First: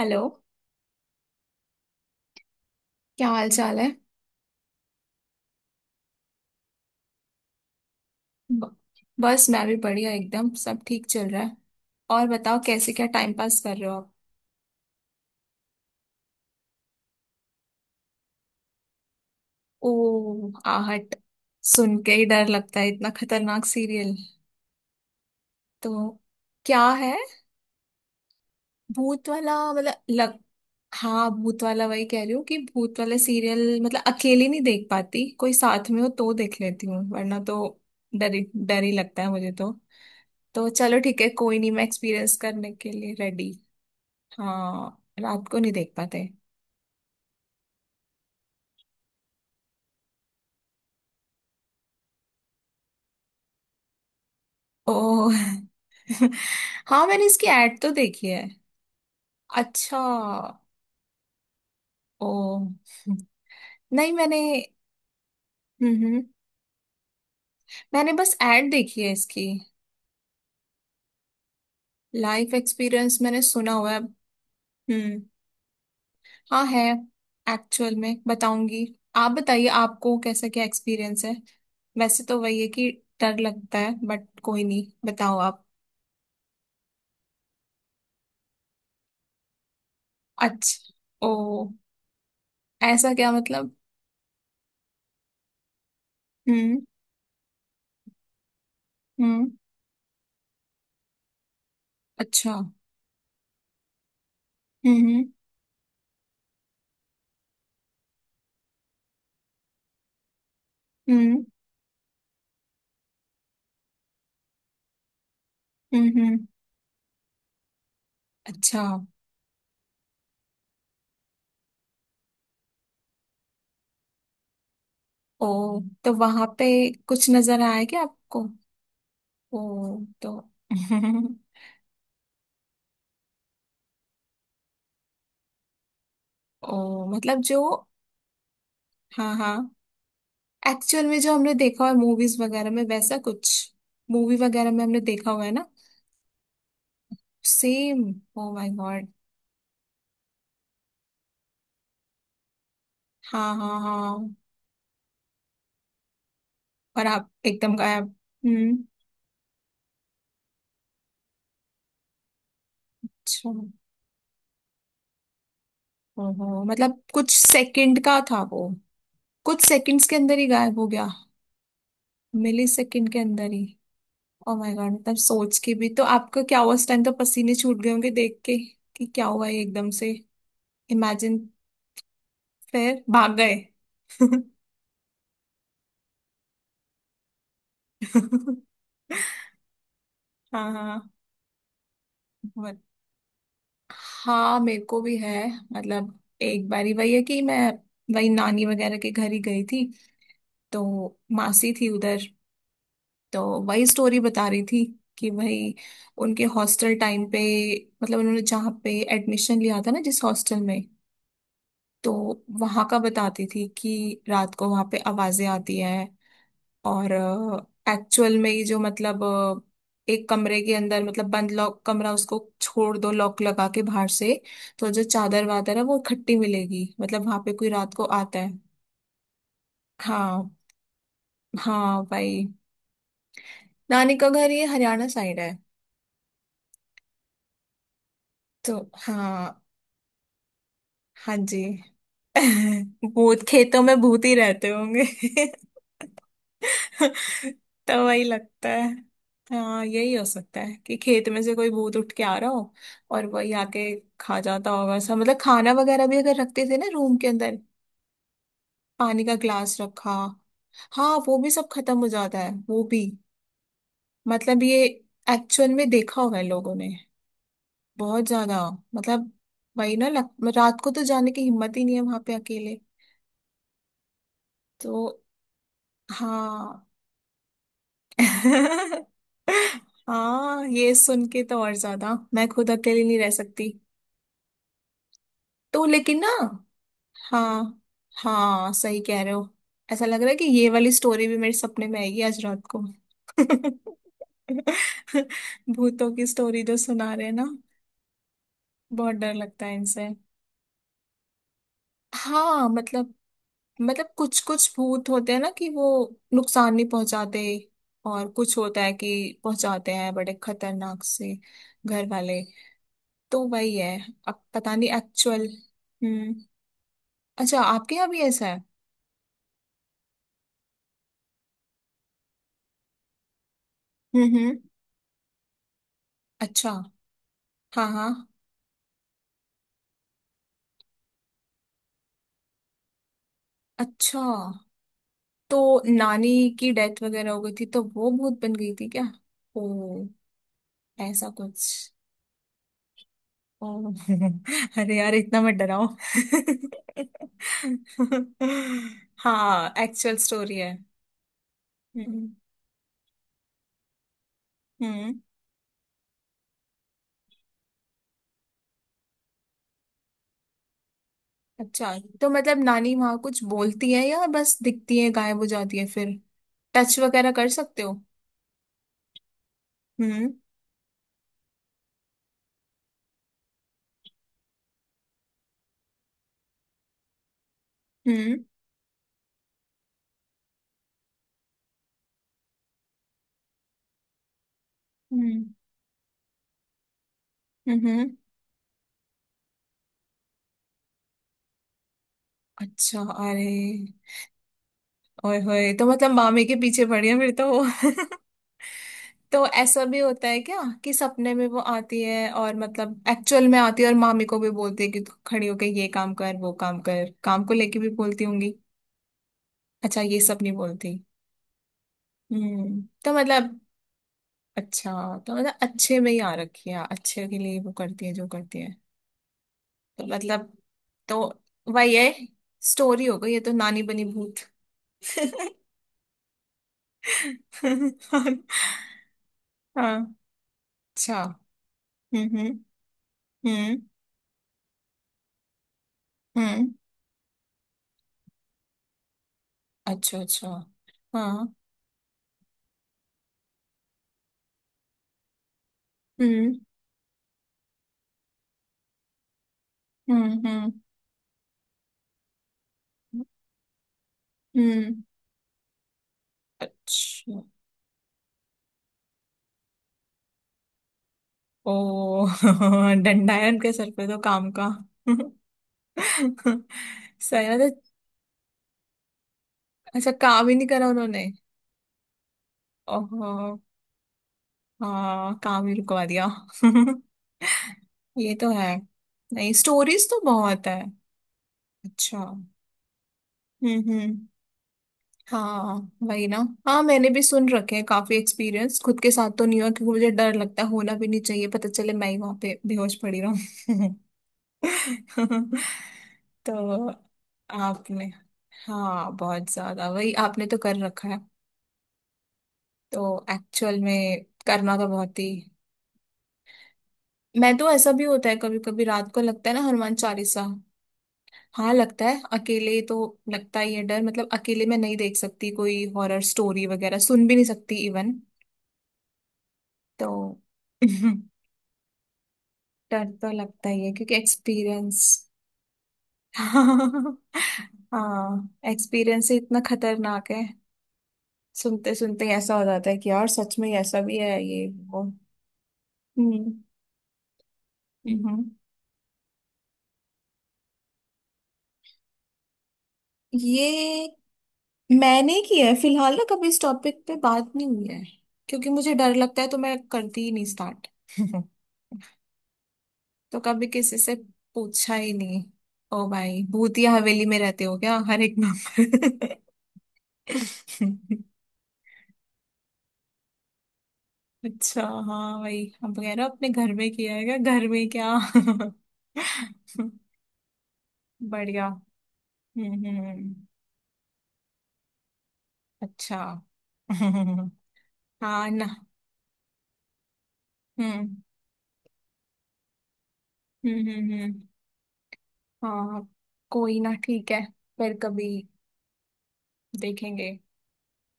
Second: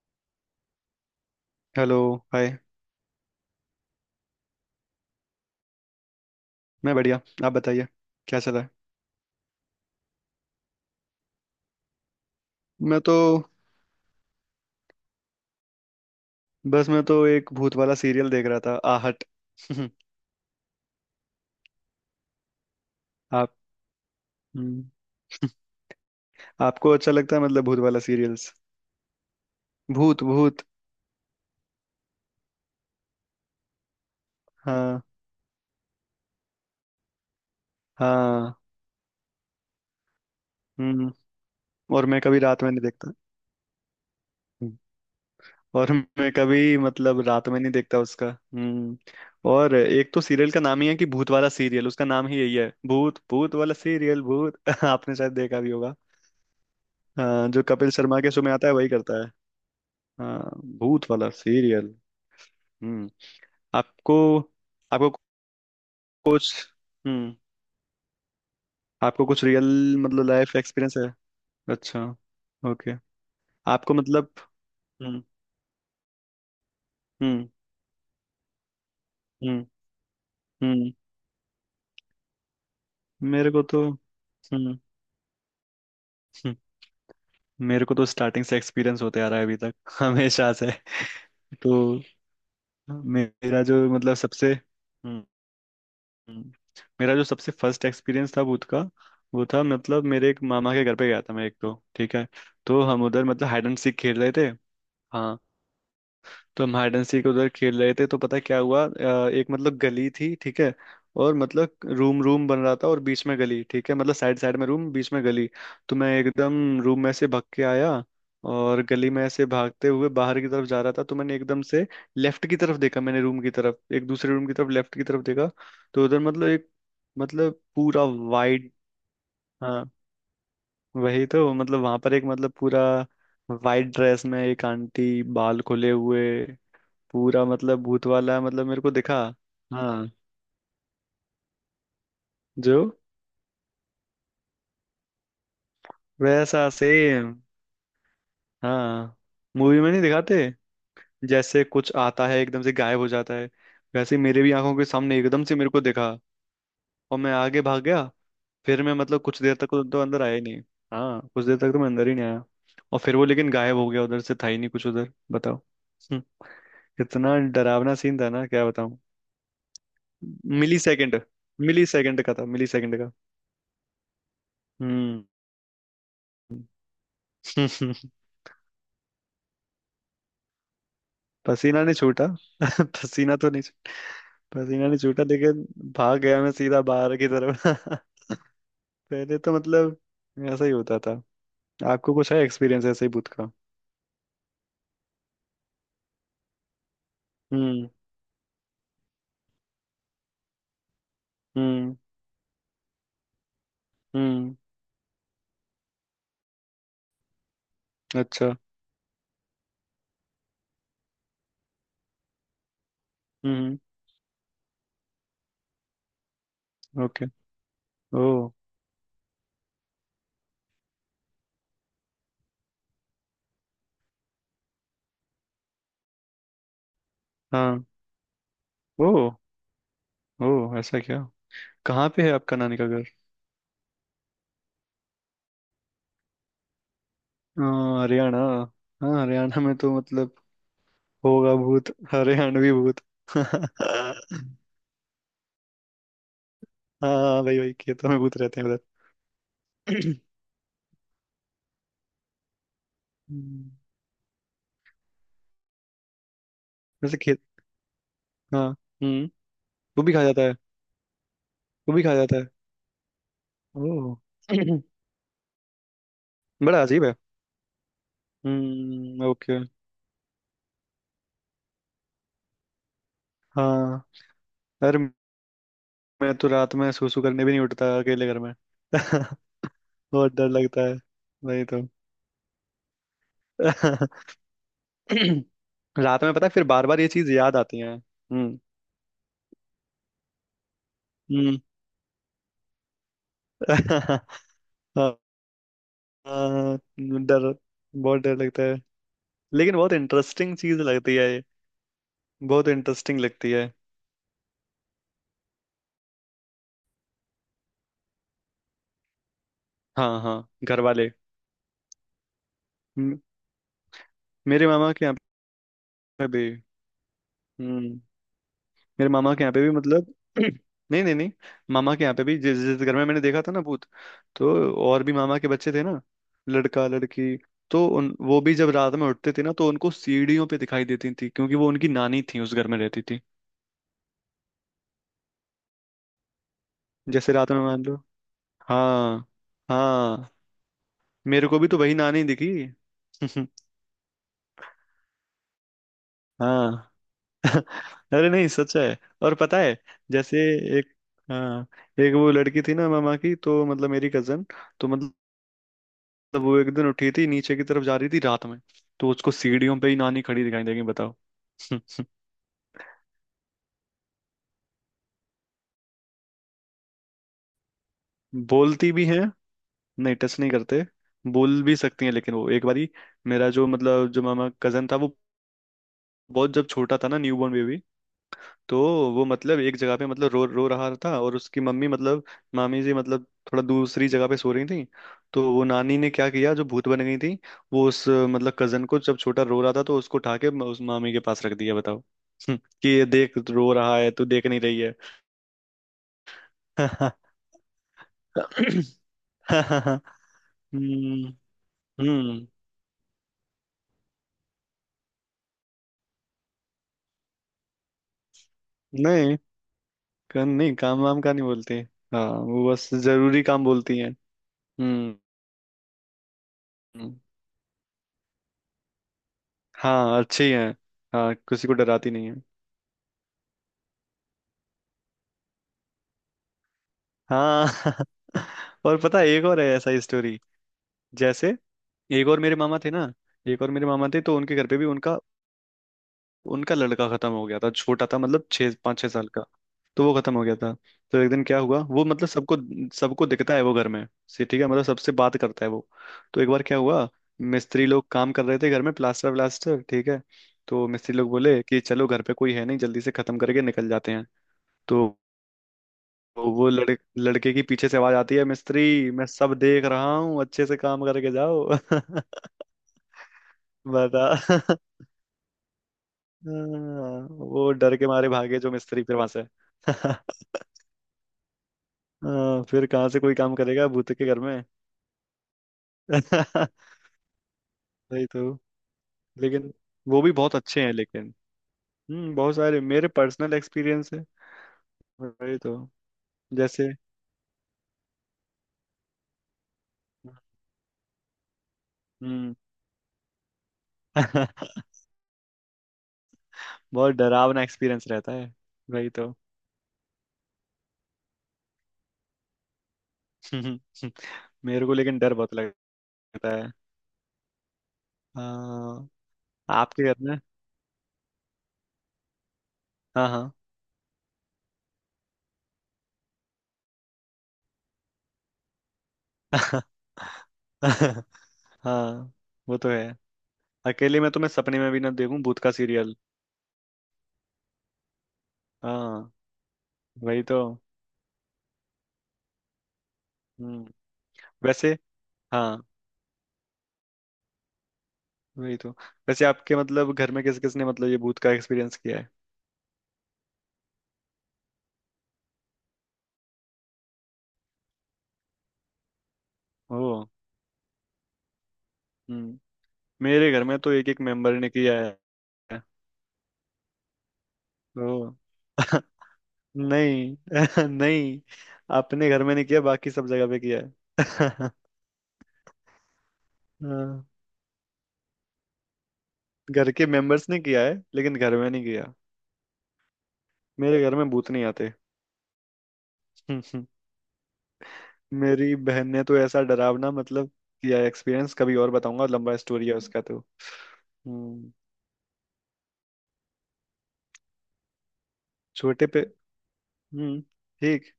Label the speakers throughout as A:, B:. A: Hello.
B: Hello. Hi.
A: क्या हाल चाल है?
B: मैं बढ़िया। आप बताइए। क्या चला है।
A: ब- बस मैं भी बढ़िया, एकदम सब ठीक चल रहा है। और बताओ कैसे,
B: मैं
A: क्या
B: तो
A: टाइम पास कर रहे हो आप?
B: बस मैं तो एक भूत वाला सीरियल देख रहा था, आहट।
A: ओ आहट, सुन के ही डर लगता है, इतना
B: आप।
A: खतरनाक सीरियल।
B: हम्म,
A: तो क्या
B: आपको अच्छा
A: है?
B: लगता है, मतलब भूत वाला सीरियल्स।
A: भूत वाला मतलब
B: भूत
A: लग
B: भूत।
A: हाँ भूत वाला, वही कह रही हूँ कि भूत वाला सीरियल मतलब अकेली नहीं देख
B: हाँ।
A: पाती, कोई साथ में हो तो देख लेती हूँ, वरना तो
B: हाँ।
A: डर ही लगता है मुझे तो। तो चलो
B: हम्म।
A: ठीक है, कोई नहीं, मैं
B: और मैं
A: एक्सपीरियंस
B: कभी रात में
A: करने
B: नहीं
A: के
B: देखता।
A: लिए रेडी।
B: हम्म,
A: हाँ रात को नहीं
B: और
A: देख पाते।
B: मैं कभी मतलब रात में नहीं देखता उसका। और एक तो सीरियल का नाम ही है कि भूत वाला सीरियल, उसका नाम ही यही है, भूत, भूत वाला सीरियल, भूत।
A: ओ।
B: आपने शायद देखा भी होगा।
A: हाँ मैंने इसकी
B: हाँ, जो
A: एड
B: कपिल
A: तो
B: शर्मा
A: देखी
B: के शो
A: है।
B: में आता है वही करता है।
A: अच्छा।
B: हाँ, भूत वाला सीरियल।
A: ओ
B: हम्म।
A: नहीं
B: आपको।
A: मैंने
B: आपको
A: हम्म हम्म,
B: कुछ। हम्म।
A: मैंने बस एड देखी है
B: आपको कुछ
A: इसकी।
B: रियल मतलब लाइफ एक्सपीरियंस है? अच्छा।
A: Life
B: okay.
A: एक्सपीरियंस मैंने सुना हुआ
B: आपको
A: है।
B: मतलब।
A: हम्म।
B: हम्म।
A: हाँ है।
B: हम्म।
A: एक्चुअल में बताऊंगी। आप
B: हम्म।
A: बताइए, आपको कैसा क्या
B: हम्म।
A: एक्सपीरियंस है? वैसे तो वही है कि डर
B: मेरे को
A: लगता
B: तो।
A: है, बट कोई
B: हम्म।
A: नहीं, बताओ आप।
B: हम्म, मेरे को तो स्टार्टिंग से एक्सपीरियंस होते आ रहा है अभी तक हमेशा से।
A: अच्छा। ओ
B: तो
A: ऐसा क्या
B: मेरा
A: मतलब?
B: जो, मतलब, सबसे। हम्म। हम्म,
A: हम्म।
B: मेरा जो सबसे फर्स्ट एक्सपीरियंस था भूत का, वो
A: हम्म।
B: था मतलब, मेरे एक मामा के घर पे गया था मैं एक, तो ठीक है।
A: अच्छा।
B: तो हम उधर मतलब हाइड एंड सीक खेल रहे थे।
A: हम्म।
B: हाँ। तो हम हाइड एंड सीक उधर खेल रहे थे, तो पता है क्या हुआ, एक मतलब गली थी, ठीक है। और
A: हम्म।
B: मतलब रूम रूम बन रहा था और बीच में गली, ठीक है, मतलब साइड साइड में रूम, बीच में गली। तो
A: हम्म।
B: मैं
A: हम्म।
B: एकदम रूम में से भाग के आया,
A: अच्छा।
B: और गली में ऐसे भागते हुए बाहर की तरफ जा रहा था, तो मैंने एकदम से लेफ्ट की तरफ देखा, मैंने रूम की तरफ, एक दूसरे रूम की तरफ, लेफ्ट की तरफ
A: ओ
B: देखा। तो
A: तो
B: उधर
A: वहां
B: मतलब
A: पे
B: एक,
A: कुछ नजर
B: मतलब
A: आया क्या
B: पूरा
A: आपको?
B: वाइड।
A: ओ
B: हाँ।
A: तो
B: वही तो, मतलब वहां पर एक, मतलब पूरा वाइट ड्रेस में एक आंटी, बाल खुले हुए,
A: ओ मतलब
B: पूरा
A: जो
B: मतलब भूत वाला, मतलब मेरे को दिखा।
A: हाँ हाँ,
B: हाँ।
A: एक्चुअल में जो हमने देखा है मूवीज वगैरह
B: जो,
A: में, वैसा कुछ? मूवी वगैरह में हमने देखा हुआ है ना,
B: वैसा same.
A: Same. Oh my god.
B: हाँ, मूवी में नहीं दिखाते, जैसे कुछ आता है एकदम से गायब हो जाता है,
A: हाँ हाँ
B: वैसे ही
A: हाँ।
B: मेरे भी आंखों के सामने एकदम से मेरे को दिखा।
A: और
B: और
A: आप
B: मैं आगे
A: एकदम
B: भाग गया।
A: गायब। हम्म।
B: फिर मैं मतलब कुछ देर तक तो अंदर आया ही नहीं। हाँ, कुछ देर तक तो मैं अंदर ही नहीं आया। और फिर वो
A: अच्छा,
B: लेकिन गायब हो गया, उधर से था ही नहीं कुछ उधर, बताओ। हम्म,
A: ओहो मतलब कुछ
B: इतना डरावना
A: सेकंड का
B: सीन था
A: था
B: ना,
A: वो?
B: क्या बताऊं।
A: कुछ सेकंड्स के अंदर ही
B: मिली
A: गायब हो गया?
B: सेकेंड। मिली सेकेंड का था,
A: मिली
B: मिली सेकेंड
A: सेकंड
B: का।
A: के अंदर ही। ओ माय गॉड, मतलब
B: हम्म।
A: सोच के भी तो आपका क्या हुआ उस टाइम, तो पसीने छूट गए होंगे देख के, कि क्या हुआ ये एकदम से। इमेजिन।
B: पसीना नहीं छूटा।
A: फिर भाग
B: पसीना तो
A: गए।
B: नहीं छूटा। पसीना नहीं छूटा लेकिन, भाग गया मैं सीधा बाहर की तरफ। पहले तो मतलब, ऐसा
A: हाँ
B: ही होता
A: हाँ।
B: था। आपको कुछ है
A: बट-
B: एक्सपीरियंस ऐसे ही भूत का?
A: हाँ मेरे को भी है। मतलब एक बारी वही है कि मैं
B: हम्म।
A: वही नानी वगैरह के घर ही गई थी। तो मासी थी
B: हम्म।
A: उधर। तो वही स्टोरी बता
B: हम्म।
A: रही थी कि भाई उनके हॉस्टल टाइम पे, मतलब उन्होंने
B: अच्छा।
A: जहाँ पे एडमिशन लिया था ना, जिस हॉस्टल में, तो वहां का बताती थी
B: हम्म।
A: कि रात को वहां पे आवाजें आती हैं। और
B: ओके। ओ।
A: एक्चुअल में ही जो मतलब एक कमरे के अंदर, मतलब बंद लॉक कमरा, उसको छोड़ दो लॉक लगा के बाहर से, तो जो चादर वादर है वो इकट्ठी मिलेगी, मतलब वहां पे कोई
B: हाँ।
A: रात को आता है।
B: ओ। ओ,
A: हाँ
B: ऐसा क्या?
A: हाँ
B: कहाँ पे है
A: भाई।
B: आपका नानी का घर?
A: नानी का घर ये हरियाणा साइड है।
B: अ, हरियाणा।
A: तो
B: हाँ,
A: हाँ।
B: हरियाणा में तो मतलब
A: हाँ
B: होगा
A: जी।
B: भूत, हरियाणवी भूत।
A: भूत खेतों में, भूत ही रहते होंगे।
B: हाँ, भाई भाई,
A: तो
B: खेतों में
A: वही
B: भूत रहते हैं
A: लगता
B: उधर।
A: है। हाँ यही हो सकता है कि खेत में से कोई भूत उठ के आ रहा हो, और वही
B: हम्म।
A: आके खा जाता होगा सब, मतलब खाना वगैरह भी अगर रखते थे ना रूम
B: वैसे,
A: के अंदर,
B: हाँ।
A: पानी
B: हम्म।
A: का ग्लास
B: वो
A: रखा।
B: भी खा जाता है।
A: हाँ वो भी सब
B: वो
A: खत्म
B: भी
A: हो
B: खा जाता
A: जाता
B: है।
A: है, वो भी।
B: ओह।
A: मतलब ये एक्चुअल में देखा हुआ है लोगों
B: बड़ा
A: ने।
B: अजीब है।
A: बहुत ज्यादा।
B: हम्म।
A: मतलब
B: ओके।
A: वही ना लग, रात को तो जाने की हिम्मत ही नहीं है वहां पे अकेले।
B: हाँ।
A: तो
B: अरे। मैं तो रात
A: हाँ।
B: में सूसू करने भी नहीं उठता अकेले घर में, बहुत डर
A: हाँ
B: लगता
A: ये
B: है।
A: सुन के तो
B: वही
A: और
B: तो।
A: ज्यादा, मैं खुद अकेली नहीं रह सकती। तो लेकिन
B: रात में
A: ना।
B: पता है फिर बार बार ये चीज याद आती
A: हाँ
B: है, हम्म।
A: हाँ सही कह रहे हो। ऐसा लग रहा है कि ये वाली स्टोरी भी मेरे
B: हम्म।
A: सपने में आएगी आज रात को।
B: हाँ।
A: भूतों की स्टोरी जो
B: हाँ।
A: सुना रहे हैं ना।
B: डर। बहुत डर लगता है।
A: बहुत डर लगता है
B: लेकिन बहुत
A: इनसे।
B: इंटरेस्टिंग चीज लगती है ये।
A: हाँ
B: बहुत
A: मतलब,
B: इंटरेस्टिंग लगती है।
A: मतलब कुछ कुछ भूत होते हैं ना कि वो नुकसान नहीं पहुंचाते, और कुछ होता है कि पहुंचाते हैं
B: हाँ
A: बड़े
B: हाँ, घर
A: खतरनाक
B: वाले।
A: से। घर वाले।
B: म-
A: तो वही है, अब
B: मेरे
A: पता नहीं
B: मामा के यहाँ
A: एक्चुअल।
B: पे
A: हम्म।
B: भी।
A: अच्छा आपके
B: हम्म।
A: यहाँ भी ऐसा है?
B: मेरे मामा के यहाँ पे भी मतलब नहीं नहीं नहीं, मामा के यहाँ पे भी जिस जिस घर में मैंने देखा था ना भूत, तो
A: हम्म।
B: और भी मामा के बच्चे थे ना,
A: अच्छा।
B: लड़का लड़की।
A: हाँ
B: तो
A: हाँ।
B: उन वो भी जब रात में उठते थे ना तो उनको सीढ़ियों पे दिखाई देती थी, क्योंकि वो उनकी नानी थी, उस घर में रहती थी।
A: अच्छा तो नानी की डेथ वगैरह
B: जैसे
A: हो
B: रात
A: गई
B: में
A: थी तो
B: मान लो,
A: वो भूत बन गई थी क्या?
B: हाँ,
A: ओ
B: हाँ,
A: ऐसा
B: मेरे को
A: कुछ।
B: भी तो वही नानी दिखी।
A: ओ अरे यार इतना मत डराओ।
B: हाँ। अरे नहीं, सच है। और पता
A: हाँ
B: है,
A: एक्चुअल
B: जैसे,
A: स्टोरी है।
B: एक, हाँ, एक
A: हम्म।
B: वो लड़की थी ना मामा की, तो मतलब मेरी कजन, तो मतलब,
A: हम्म।
B: वो एक दिन उठी थी, नीचे की तरफ जा रही थी रात में, तो उसको सीढ़ियों पे ही नानी खड़ी दिखाई देगी, बताओ।
A: अच्छा तो मतलब नानी वहां कुछ बोलती है या बस दिखती है, गायब हो जाती है फिर? टच वगैरह कर सकते हो?
B: बोलती भी हैं। नहीं,
A: हम्म।
B: टच नहीं करते। बोल भी सकती हैं, लेकिन वो एक बारी, मेरा जो मतलब, जो मामा कजन था वो, बहुत जब छोटा था ना, न्यू बॉर्न बेबी।
A: हम्म।
B: तो वो मतलब एक जगह पे मतलब रो रो रहा था, और उसकी मम्मी मतलब मामी जी मतलब थोड़ा दूसरी जगह पे सो रही थी। तो
A: हम्म।
B: वो नानी ने क्या किया, जो भूत बन गई थी, वो उस
A: हम्म।
B: मतलब कजन को, जब छोटा रो रहा था, तो उसको उठा के उस मामी के पास रख दिया, बताओ। कि
A: अच्छा
B: ये देख
A: अरे,
B: रो रहा है, तू देख नहीं रही है।
A: ओए होए तो मतलब मामे के पीछे पड़ी है फिर तो वो। तो ऐसा भी
B: हम्म।
A: होता है क्या कि सपने में वो आती है,
B: हम्म।
A: और मतलब एक्चुअल में आती है और मामी को भी बोलती है कि तू खड़ी होके ये काम कर वो काम कर, काम को लेके भी बोलती होंगी?
B: नहीं।
A: अच्छा ये सब नहीं
B: नहीं,
A: बोलती।
B: काम वाम का नहीं बोलती। हाँ, वो बस
A: तो
B: जरूरी
A: मतलब
B: काम बोलती हैं।
A: अच्छा,
B: हम्म।
A: तो मतलब अच्छे में ही आ रखी है,
B: हम्म,
A: अच्छे के लिए वो करती है जो करती है। तो
B: हाँ, अच्छी
A: मतलब,
B: है।
A: तो
B: हाँ, किसी को
A: वही
B: डराती
A: है।
B: नहीं है।
A: स्टोरी हो गई ये, तो नानी बनी भूत।
B: हाँ।
A: हाँ।
B: और पता है, एक और है ऐसा
A: हाँ,
B: ही स्टोरी,
A: अच्छा।
B: जैसे, एक
A: हम्म।
B: और
A: हम्म।
B: मेरे मामा थे ना, एक और
A: हम्म।
B: मेरे मामा थे तो उनके घर पे भी, उनका
A: हम्म,
B: उनका लड़का खत्म हो गया था, छोटा था मतलब छः पाँच छः साल का, तो वो
A: अच्छा
B: खत्म हो
A: अच्छा।
B: गया था। तो एक दिन
A: हाँ।
B: क्या हुआ, वो मतलब सबको सबको दिखता है वो, घर में से, ठीक है, मतलब सबसे बात करता है वो। तो एक
A: हम्म।
B: बार क्या हुआ, मिस्त्री लोग काम कर रहे थे घर में, प्लास्टर व्लास्टर, ठीक है,
A: हम्म। हम्म।
B: तो मिस्त्री लोग बोले कि चलो घर पे कोई है नहीं, जल्दी से खत्म करके निकल जाते हैं।
A: हम्म,
B: तो वो लड़के
A: अच्छा।
B: लड़के की पीछे से आवाज आती है, मिस्त्री मैं सब देख रहा हूँ, अच्छे से काम करके जाओ।
A: ओ डंडा है उनके सर पे तो,
B: बता।
A: काम का।
B: हाँ,
A: सही है।
B: वो डर के मारे भागे जो मिस्त्री फिर वहां से।
A: अच्छा काम ही नहीं करा उन्होंने।
B: हाँ, फिर कहाँ से
A: ओहो।
B: कोई काम करेगा भूत के घर में।
A: हाँ काम ही रुकवा दिया।
B: वही
A: ये
B: तो।
A: तो है। नहीं
B: लेकिन
A: स्टोरीज तो
B: वो भी बहुत
A: बहुत है।
B: अच्छे हैं, लेकिन,
A: अच्छा।
B: हम्म,
A: हम्म।
B: बहुत सारे मेरे पर्सनल एक्सपीरियंस
A: हम्म।
B: है। वही
A: हाँ
B: तो।
A: वही ना। हाँ
B: जैसे।
A: मैंने भी सुन रखे हैं काफी एक्सपीरियंस, खुद के साथ तो नहीं हुआ क्योंकि मुझे डर लगता है, होना भी नहीं चाहिए, पता चले मैं ही वहां
B: हम्म।
A: पे बेहोश पड़ी रहूं। तो
B: बहुत डरावना
A: आपने,
B: एक्सपीरियंस रहता है। वही
A: हाँ
B: तो।
A: बहुत ज्यादा वही आपने तो कर रखा है। तो एक्चुअल में करना
B: मेरे
A: तो
B: को
A: बहुत
B: लेकिन
A: ही।
B: डर बहुत लगता है।
A: मैं तो, ऐसा भी होता है कभी कभी
B: हाँ।
A: रात को लगता है ना, हनुमान
B: आपके घर में?
A: चालीसा। हाँ लगता है अकेले तो,
B: हाँ हाँ।
A: लगता ही है डर, मतलब अकेले मैं नहीं देख सकती कोई हॉरर स्टोरी, वगैरह सुन भी नहीं सकती इवन। तो
B: हाँ, वो तो
A: डर
B: है।
A: तो लगता ही है क्योंकि
B: अकेले में तो मैं सपने में भी ना
A: एक्सपीरियंस।
B: देखूं भूत का सीरियल।
A: हाँ
B: हाँ,
A: एक्सपीरियंस ही इतना खतरनाक
B: वही
A: है।
B: तो।
A: सुनते सुनते ही ऐसा हो जाता है कि यार सच में
B: हम्म।
A: ऐसा भी है ये
B: वैसे,
A: वो।
B: हाँ,
A: हम्म। हम्म।
B: वही तो। वैसे आपके मतलब घर में किस किसने मतलब ये भूत का एक्सपीरियंस किया है?
A: ये मैंने किया है, फिलहाल ना कभी इस टॉपिक पे बात नहीं हुई है क्योंकि मुझे डर लगता है तो मैं
B: ओ।
A: करती ही नहीं स्टार्ट।
B: हम्म।
A: तो
B: मेरे घर
A: कभी
B: में तो
A: किसी
B: एक
A: से
B: एक मेंबर ने
A: पूछा
B: किया
A: ही
B: है।
A: नहीं। ओ भाई भूतिया हवेली में रहते हो क्या,
B: ओ।
A: हर एक नंबर।
B: नहीं, नहीं, अपने घर में नहीं किया, बाकी सब जगह पे किया है।
A: अच्छा। हाँ वही, अब कह रहा अपने घर में किया
B: हाँ,
A: है, क्या घर में क्या।
B: घर के मेंबर्स ने किया है, लेकिन घर
A: बढ़िया।
B: में नहीं किया।
A: हम्म।
B: मेरे घर में भूत नहीं आते।
A: अच्छा।
B: हम्म,
A: हाँ। ना।
B: मेरी बहन ने तो ऐसा डरावना मतलब किया
A: हम्म।
B: एक्सपीरियंस, कभी और बताऊंगा, लंबा स्टोरी है उसका, तो
A: हम्म। हम्म।
B: हम्म।
A: हाँ। कोई ना ठीक है, फिर कभी
B: छोटे पे।
A: देखेंगे।
B: हम्म। ठीक।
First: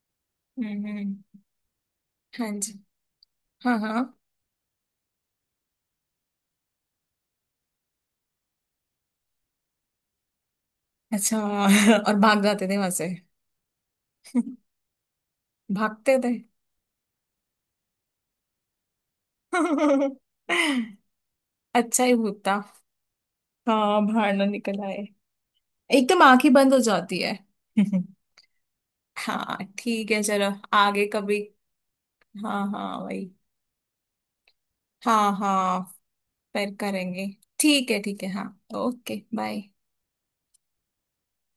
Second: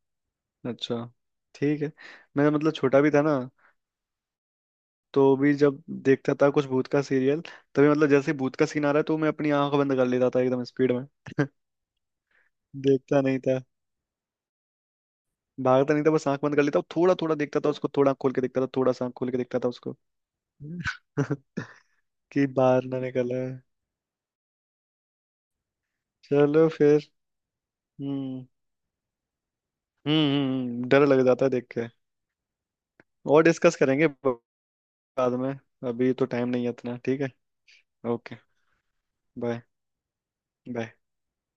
B: अच्छा।
A: हम्म।
B: ठीक है।
A: हाँ
B: मैं मतलब
A: जी।
B: छोटा भी था ना,
A: हाँ हाँ।
B: तो भी जब देखता था कुछ भूत का सीरियल, तभी मतलब जैसे भूत का सीन आ रहा है तो मैं अपनी आंख बंद कर लेता था एकदम स्पीड में।
A: अच्छा। और भाग जाते थे वहां से।
B: देखता नहीं था। भागता नहीं था
A: भागते
B: बस,
A: थे।
B: आंख बंद कर लेता, और थोड़ा थोड़ा देखता था उसको, थोड़ा आँख खोल के देखता था, थोड़ा सा आँख खोल के देखता था उसको।
A: अच्छा ही भूत
B: कि
A: था।
B: बाहर ना निकल आए।
A: हाँ बाहर ना निकल आए। एकदम आंखें
B: चलो
A: बंद हो
B: फिर।
A: जाती है।
B: हम्म।
A: हाँ ठीक है
B: हम्म।
A: चलो। आगे
B: डर लग
A: कभी।
B: जाता है देख के।
A: हाँ हाँ वही।
B: और डिस्कस करेंगे
A: हाँ
B: बाद में,
A: हाँ।
B: अभी तो टाइम नहीं है
A: फिर
B: इतना, ठीक
A: करेंगे।
B: है।
A: ठीक है
B: ओके।
A: हाँ। Okay
B: bye.
A: बाय।
B: बाय।